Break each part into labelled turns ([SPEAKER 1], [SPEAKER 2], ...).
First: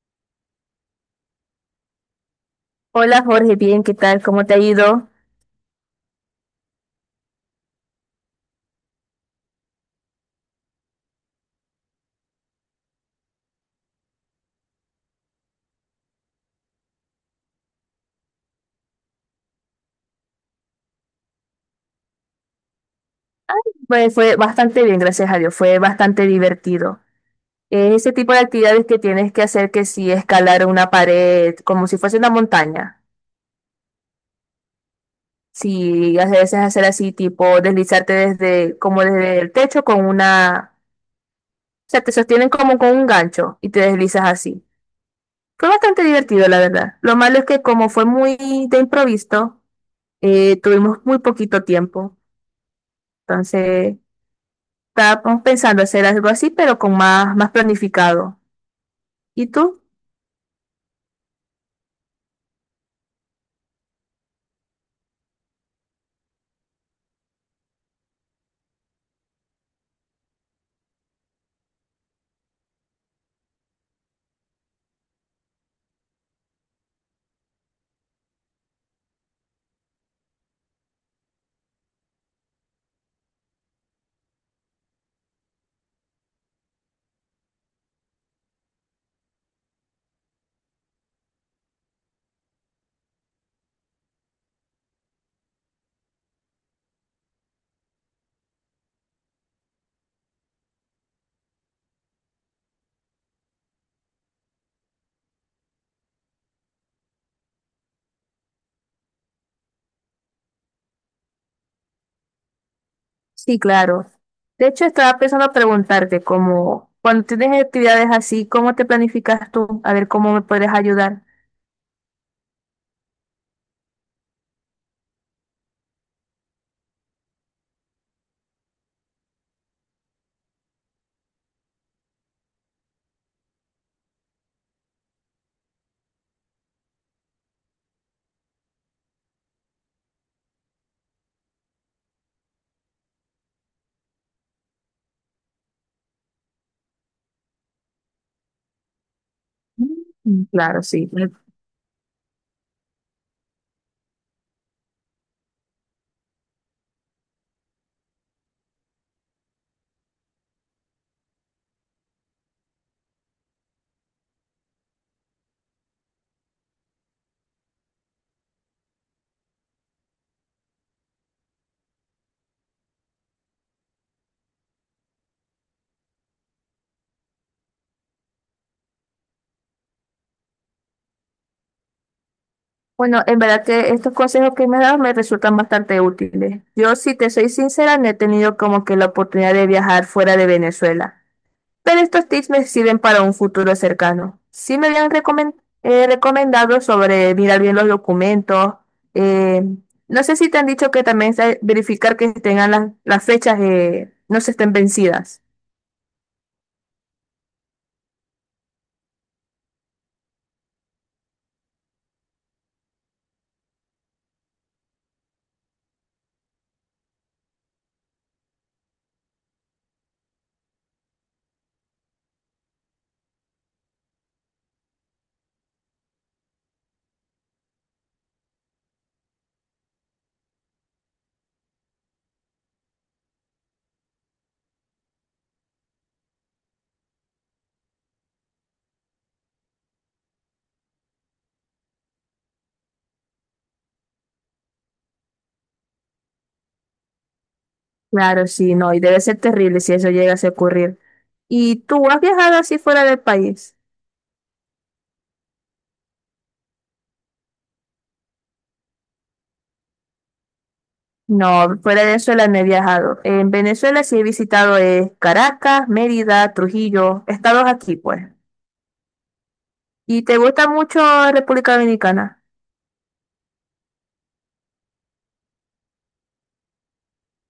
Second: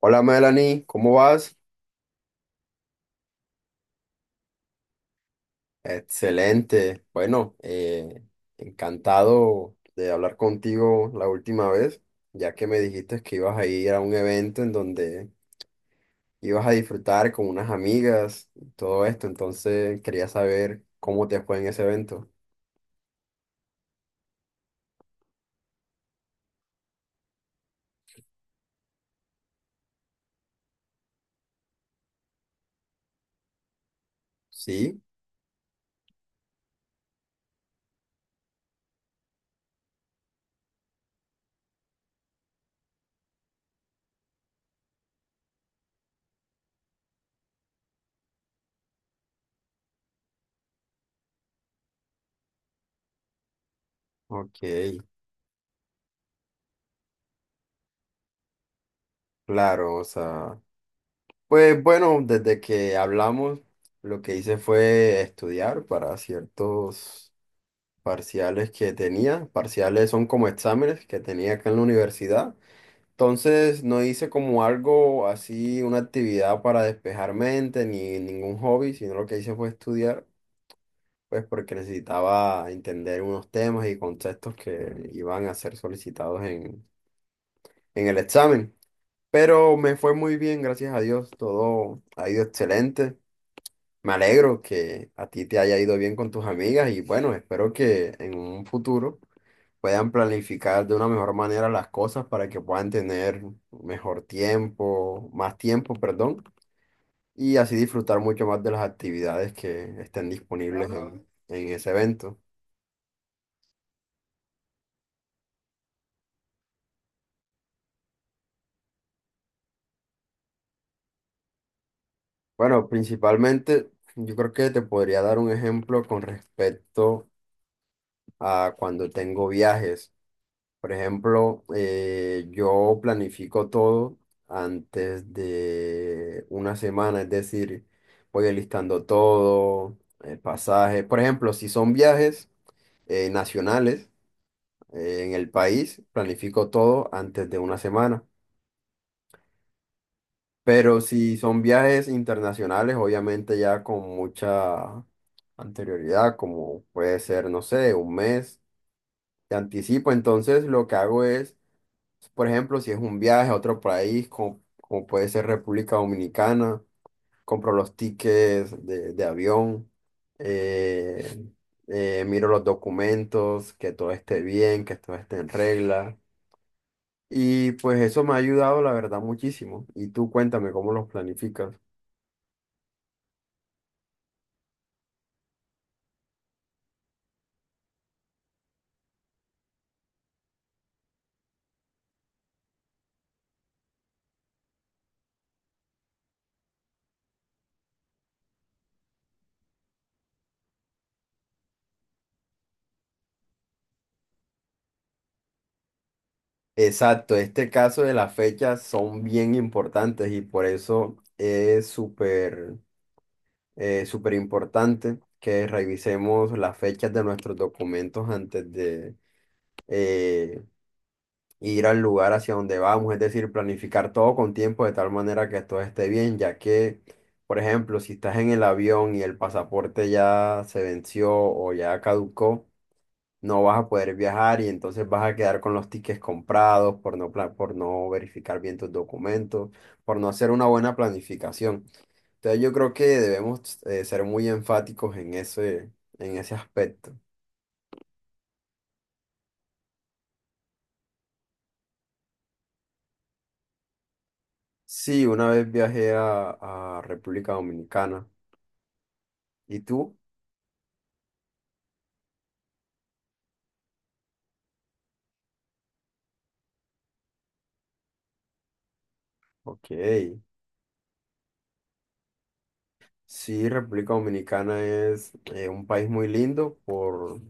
[SPEAKER 1] Hola Melanie, ¿cómo vas?
[SPEAKER 2] Hola Jorge, bien, ¿qué tal? ¿Cómo te ha ido?
[SPEAKER 1] Excelente. Bueno, encantado de hablar contigo la última vez, ya que me dijiste que ibas a ir a un evento en donde ibas a disfrutar con unas amigas y todo esto, entonces quería saber cómo te fue en ese evento.
[SPEAKER 2] Pues fue bastante bien, gracias a Dios, fue bastante divertido. Es ese tipo de actividades que tienes que hacer, que si escalar una pared como si fuese una montaña.
[SPEAKER 1] Sí,
[SPEAKER 2] Si a veces hacer así, tipo deslizarte desde, como desde el techo con una, o sea, te sostienen como con un gancho y te deslizas así. Fue bastante divertido, la verdad. Lo malo es que como fue muy de improviso, tuvimos muy poquito tiempo. Entonces...
[SPEAKER 1] ok,
[SPEAKER 2] Estábamos pensando hacer algo así, pero con más planificado. ¿Y tú?
[SPEAKER 1] claro, o sea, pues bueno, desde que hablamos, lo que hice fue estudiar para ciertos parciales que tenía. Parciales son como exámenes que tenía acá en la universidad. Entonces no hice como algo así, una actividad para despejar mente ni ningún hobby, sino lo que hice fue estudiar, pues porque necesitaba entender unos temas y conceptos que iban a ser solicitados en el examen. Pero me fue muy bien, gracias a Dios, todo ha ido excelente. Me alegro que a ti te haya ido bien con tus amigas y bueno, espero que en un futuro puedan planificar de una mejor manera las cosas para que puedan tener mejor tiempo, más tiempo, perdón, y así disfrutar mucho más de las actividades que estén disponibles en ese evento.
[SPEAKER 2] Sí, claro. De hecho, estaba pensando preguntarte cómo, cuando tienes actividades así, ¿cómo te planificas tú? A ver cómo me puedes ayudar.
[SPEAKER 1] Bueno, principalmente yo creo que te podría dar un ejemplo con respecto a cuando tengo viajes. Por ejemplo, yo planifico todo antes de una semana, es decir, voy alistando todo, el pasaje. Por ejemplo, si son viajes nacionales en el país, planifico todo antes de una semana.
[SPEAKER 2] Mm, claro,
[SPEAKER 1] Pero
[SPEAKER 2] sí. Me-
[SPEAKER 1] si son viajes internacionales, obviamente ya con mucha anterioridad, como puede ser, no sé, un mes, de anticipo. Entonces, lo que hago es por ejemplo, si es un viaje a otro país, como, como puede ser República Dominicana, compro los tickets de avión, eh, miro los documentos, que todo esté bien, que todo esté en regla. Y pues eso me ha ayudado, la verdad, muchísimo. Y tú cuéntame cómo los planificas.
[SPEAKER 2] Bueno, en verdad que estos consejos que me has dado me resultan bastante útiles. Yo, si te soy sincera, no he tenido como que la oportunidad de viajar fuera de Venezuela. Pero estos tips me sirven para un futuro cercano. Sí me habían recomen- recomendado sobre mirar bien los documentos. eh, no sé si te han dicho que también se- verificar que tengan las fechas, no se estén vencidas.
[SPEAKER 1] Exacto, este caso de las fechas son bien importantes y por eso es súper importante que revisemos las fechas de nuestros documentos antes de eh, ir al lugar hacia donde vamos, es decir, planificar todo con tiempo de tal manera que todo esté bien, ya que, por ejemplo, si estás en el avión y el pasaporte ya se venció o ya caducó, no vas a poder viajar y entonces vas a quedar con los tickets comprados por no verificar bien tus documentos, por no hacer una buena planificación. Entonces yo creo que debemos ser muy enfáticos en ese aspecto.
[SPEAKER 2] Claro, sí, no, y debe ser terrible si eso llegase a ocurrir. ¿Y tú has viajado así fuera del país?
[SPEAKER 1] Sí, una vez viajé a República Dominicana. ¿Y tú?
[SPEAKER 2] No, fuera de Venezuela no he viajado. En Venezuela sí he visitado Caracas, Mérida, Trujillo, estados aquí, pues.
[SPEAKER 1] Ok.
[SPEAKER 2] ¿Y te gusta mucho República Dominicana?
[SPEAKER 1] Sí, República Dominicana es un país muy lindo por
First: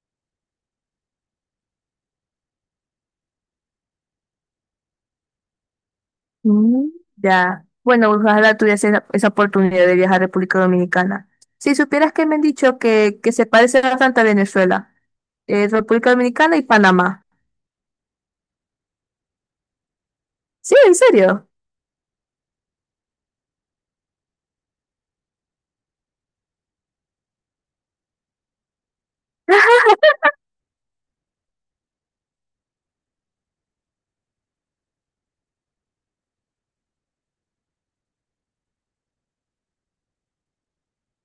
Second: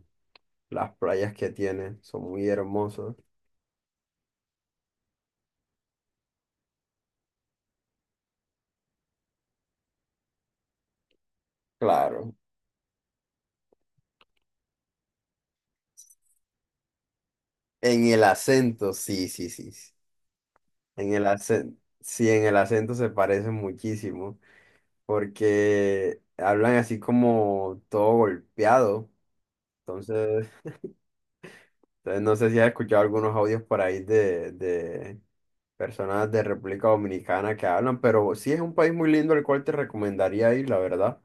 [SPEAKER 1] las playas que tiene, son muy hermosas.
[SPEAKER 2] Mm, ya. Bueno, ojalá tuviese esa oportunidad de viajar a República Dominicana. Si supieras que
[SPEAKER 1] Claro.
[SPEAKER 2] me han dicho que se parece bastante a Venezuela, República Dominicana y Panamá.
[SPEAKER 1] En el acento, sí, sí, sí, sí.
[SPEAKER 2] Sí, en
[SPEAKER 1] En el
[SPEAKER 2] serio.
[SPEAKER 1] acento, sí, en el acento se parecen muchísimo, porque hablan así como todo golpeado. Entonces, entonces no sé si has escuchado algunos audios por ahí de personas de República Dominicana que hablan, pero sí es un país muy lindo al cual te recomendaría ir, la verdad.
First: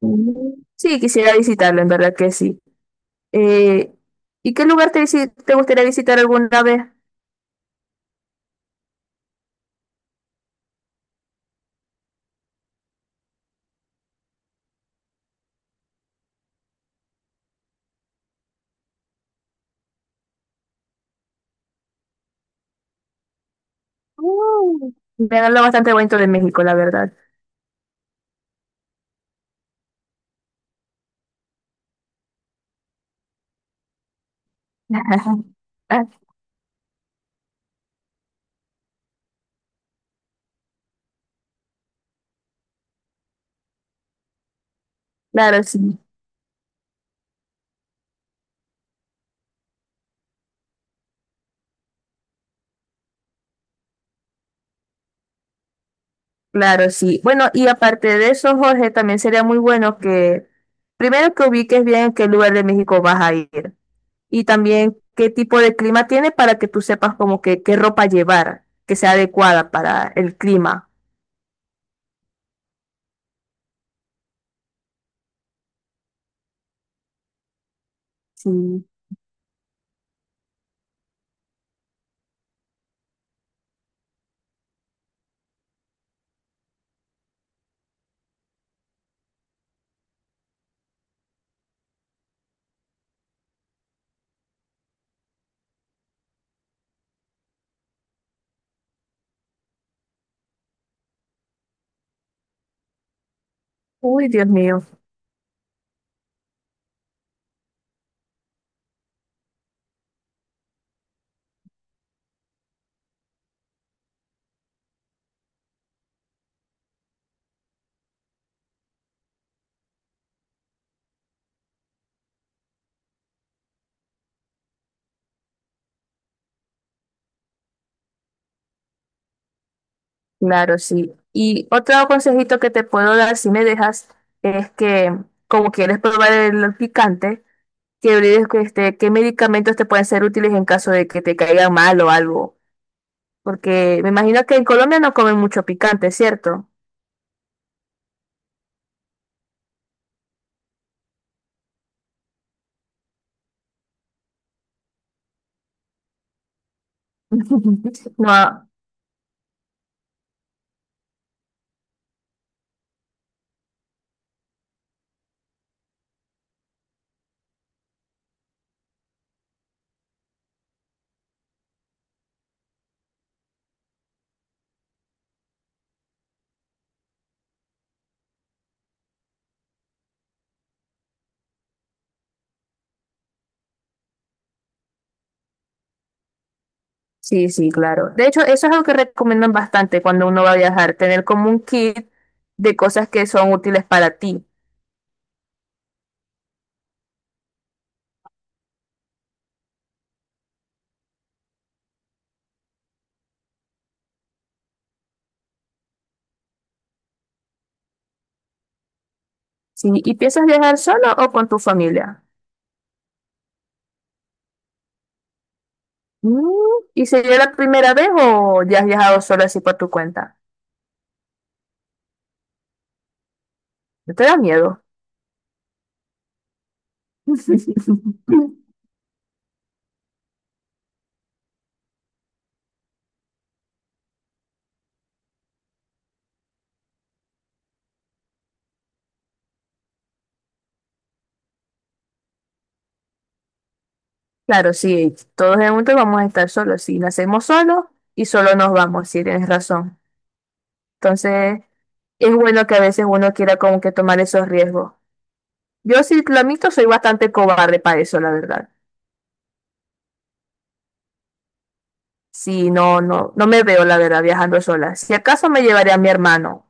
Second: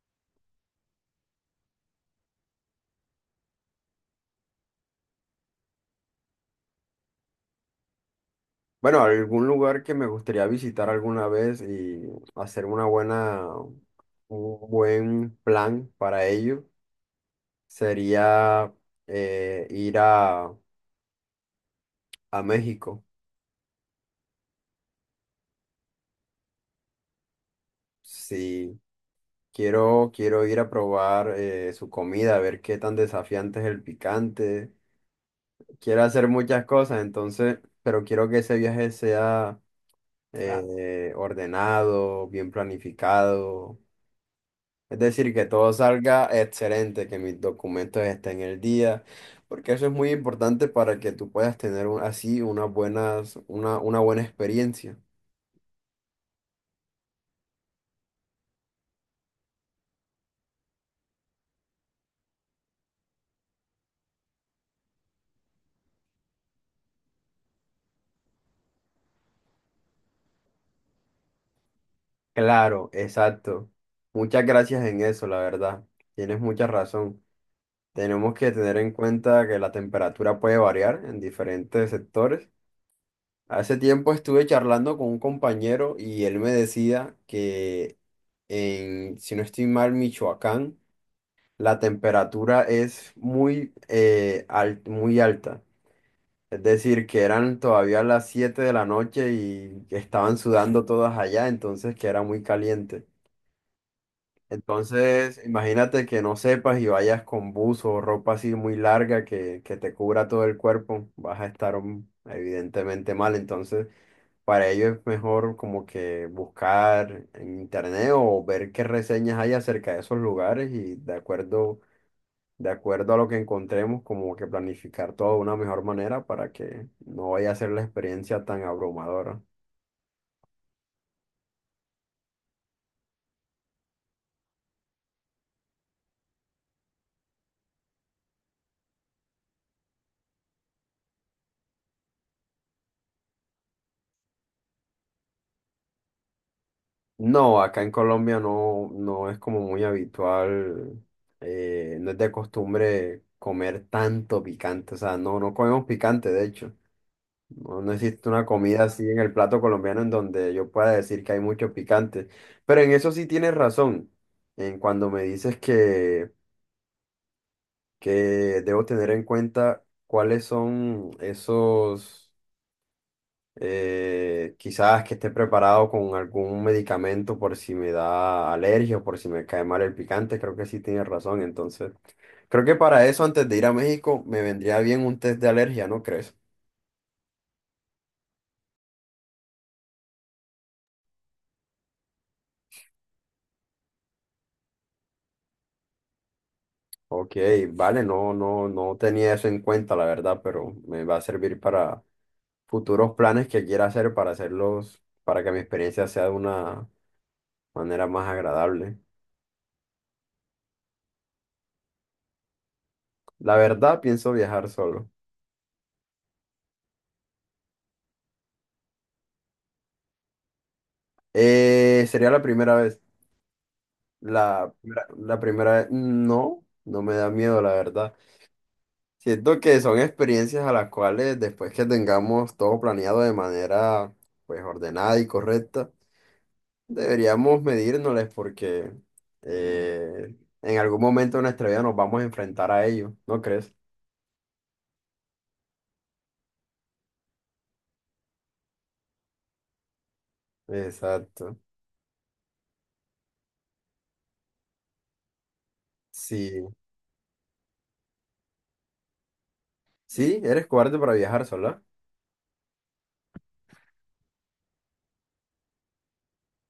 [SPEAKER 2] Mm. Sí, quisiera visitarlo, en verdad que sí. Eh, ¿Y qué lugar te, visi- te gustaría visitar alguna vez?
[SPEAKER 1] Bueno, algún lugar que me gustaría visitar alguna vez y hacer una buena, un buen plan para ello sería ir a México.
[SPEAKER 2] Mm, me han hablado bastante bonito de México, la verdad.
[SPEAKER 1] Sí, quiero, quiero ir a probar su comida, a ver qué tan desafiante es el picante. Quiero hacer muchas cosas, entonces, pero quiero que ese viaje sea ordenado, bien planificado. Es decir, que
[SPEAKER 2] Claro,
[SPEAKER 1] todo
[SPEAKER 2] sí.
[SPEAKER 1] salga excelente, que mis documentos estén en el día, porque eso es muy importante para que tú puedas tener así unas buenas, una buena experiencia.
[SPEAKER 2] Claro, sí. Bueno, y aparte de eso, Jorge, también sería muy bueno que primero que ubiques bien en qué lugar de México vas a ir, y también qué tipo de clima tiene, para que tú sepas como que qué ropa llevar, que sea adecuada para el clima.
[SPEAKER 1] Claro, exacto. Muchas gracias en eso, la verdad. Tienes mucha razón. Tenemos que tener
[SPEAKER 2] Sí.
[SPEAKER 1] en cuenta que la temperatura puede variar en diferentes sectores. Hace tiempo estuve charlando con un compañero y él me decía que en, si no estoy mal, Michoacán, la temperatura es muy alta. Es decir, que eran todavía las 7 de la noche y estaban sudando todas allá, entonces que era muy caliente.
[SPEAKER 2] Uy, Dios mío.
[SPEAKER 1] Entonces, imagínate que no sepas y vayas con buzo o ropa así muy larga que te cubra todo el cuerpo, vas a estar evidentemente mal. Entonces, para ello es mejor como que buscar en internet o ver qué reseñas hay acerca de esos lugares y de acuerdo a lo que encontremos, como que planificar todo de una mejor manera para que no vaya a ser la experiencia tan abrumadora.
[SPEAKER 2] Claro, sí. Y otro consejito que te puedo dar, si me dejas, es que como quieres probar el picante, que olvides que, este, qué medicamentos te pueden ser útiles en caso de que te caigan mal o algo. Porque me imagino que en Colombia no comen mucho picante, ¿cierto?
[SPEAKER 1] No, acá en Colombia no es como muy habitual, no es de costumbre comer tanto picante, o sea, no comemos picante, de hecho. No, no existe una
[SPEAKER 2] No,
[SPEAKER 1] comida así en el plato colombiano en donde yo pueda decir que hay mucho picante. Pero en eso sí tienes razón, en cuando me dices que debo tener en cuenta cuáles son esos quizás que esté preparado con algún medicamento por si me da alergia o por si me cae mal el picante, creo que sí tiene razón. Entonces, creo que para eso, antes de ir a México, me vendría bien un test de alergia, ¿no crees?
[SPEAKER 2] sí, sí, claro. De hecho, eso es algo que recomiendan bastante cuando uno va a viajar, tener como un kit de cosas que son útiles para ti.
[SPEAKER 1] Ok, vale, no, no, no tenía eso en cuenta, la verdad, pero me va a servir para futuros planes que quiera hacer para hacerlos, para que mi experiencia sea de una manera más agradable.
[SPEAKER 2] Sí, ¿y piensas viajar solo o con tu familia?
[SPEAKER 1] La verdad, pienso viajar solo.
[SPEAKER 2] Mm, ¿y sería la primera vez o ya has viajado solo así por tu cuenta?
[SPEAKER 1] Sería la primera vez.
[SPEAKER 2] ¿No te da
[SPEAKER 1] La,
[SPEAKER 2] miedo?
[SPEAKER 1] la primera vez, no, no me da miedo, la verdad. Siento que son experiencias a las cuales después que tengamos todo planeado de manera pues ordenada y correcta, deberíamos medírnosles porque eh, en algún momento de nuestra vida nos vamos a enfrentar a ello, ¿no crees?
[SPEAKER 2] Claro, sí, todos en un momento vamos a estar solos. Si nacemos solos y solo nos vamos, sí, tienes razón.
[SPEAKER 1] Exacto.
[SPEAKER 2] Entonces, es bueno que a veces uno quiera como que tomar esos riesgos. Yo sí, lo
[SPEAKER 1] Sí,
[SPEAKER 2] admito, soy bastante cobarde para eso, la verdad.
[SPEAKER 1] sí, eres cobarde para viajar sola.
[SPEAKER 2] Sí, no, no, no me veo, la verdad, viajando sola. Si acaso me llevaré a mi hermano,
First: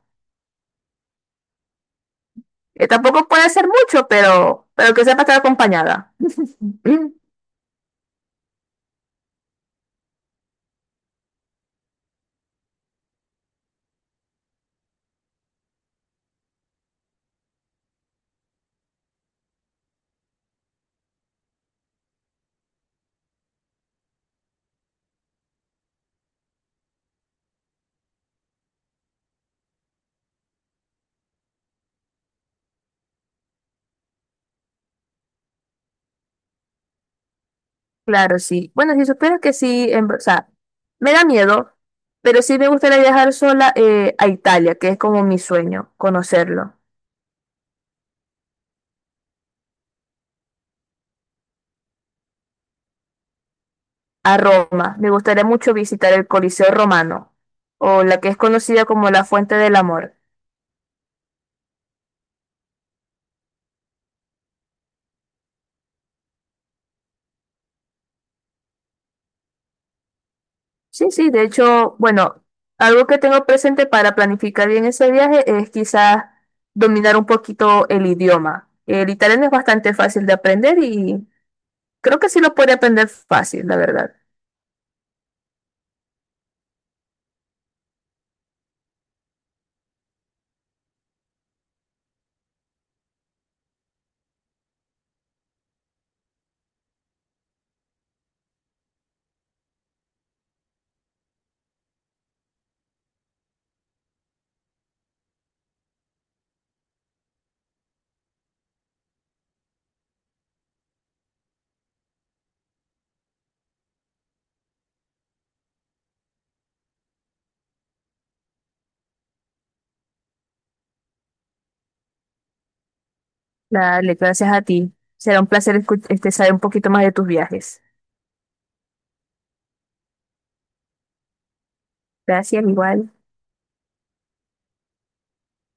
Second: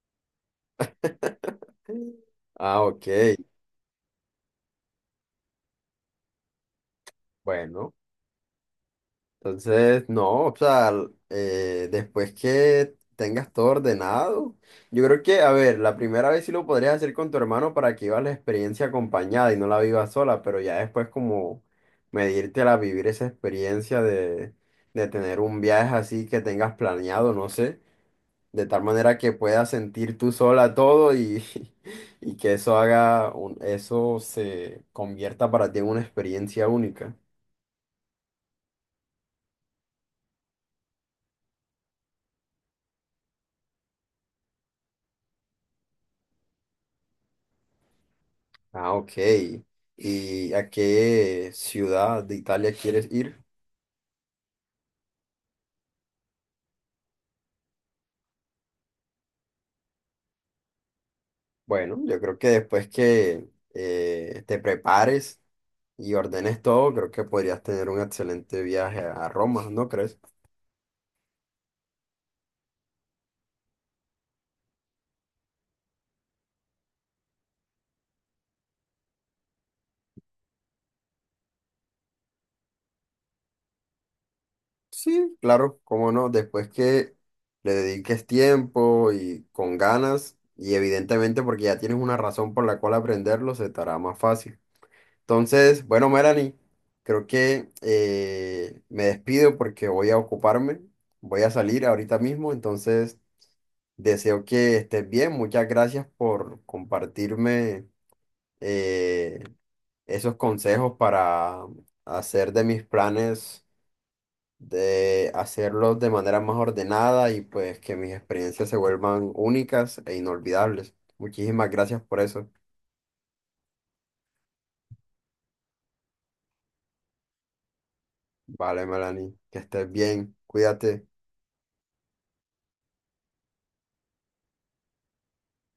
[SPEAKER 1] Ah,
[SPEAKER 2] que
[SPEAKER 1] ok.
[SPEAKER 2] tampoco puede ser mucho, pero que sepa estar acompañada. Mm,
[SPEAKER 1] Bueno. Entonces, no, o sea, después que tengas todo ordenado, yo creo que, a ver, la primera vez sí lo podrías hacer con tu hermano para que vivas la experiencia acompañada y no la vivas sola, pero ya después como medírtela, vivir esa experiencia de tener un viaje así que tengas planeado, no sé, de tal manera que puedas sentir tú sola todo y, y que eso haga, eso se convierta para ti en una experiencia única.
[SPEAKER 2] claro, sí. Bueno, si supieras que sí, en ver- o sea, me da miedo, pero sí me gustaría viajar sola a Italia, que es como mi sueño, conocerlo.
[SPEAKER 1] Ah, ok. ¿Y a qué ciudad de Italia quieres ir?
[SPEAKER 2] A Roma. Me gustaría mucho visitar el Coliseo Romano, o la que es conocida como la Fuente del Amor.
[SPEAKER 1] Bueno, yo creo que después que te prepares y ordenes todo, creo que podrías tener un excelente viaje a Roma, ¿no crees?
[SPEAKER 2] Sí, sí, de hecho, bueno, algo que tengo presente para planificar bien ese viaje es quizás dominar un poquito el idioma. El italiano es bastante fácil de aprender y creo que sí lo puede aprender fácil, la verdad.
[SPEAKER 1] Sí, claro, cómo no, después que le dediques tiempo y con ganas, y evidentemente porque ya tienes una razón por la cual aprenderlo, se te hará más fácil. Entonces, bueno, Melanie, creo que me despido porque voy a ocuparme, voy a salir ahorita mismo, entonces deseo que estés bien. Muchas gracias por compartirme eh, esos consejos para hacer de mis planes, de hacerlos de manera más ordenada y pues que mis experiencias se vuelvan únicas e inolvidables. Muchísimas gracias por eso.
[SPEAKER 2] Dale, gracias a ti. Será un placer escu- este, saber un poquito más de tus viajes.
[SPEAKER 1] Vale, Melanie, que estés bien, cuídate.
[SPEAKER 2] Gracias, igual.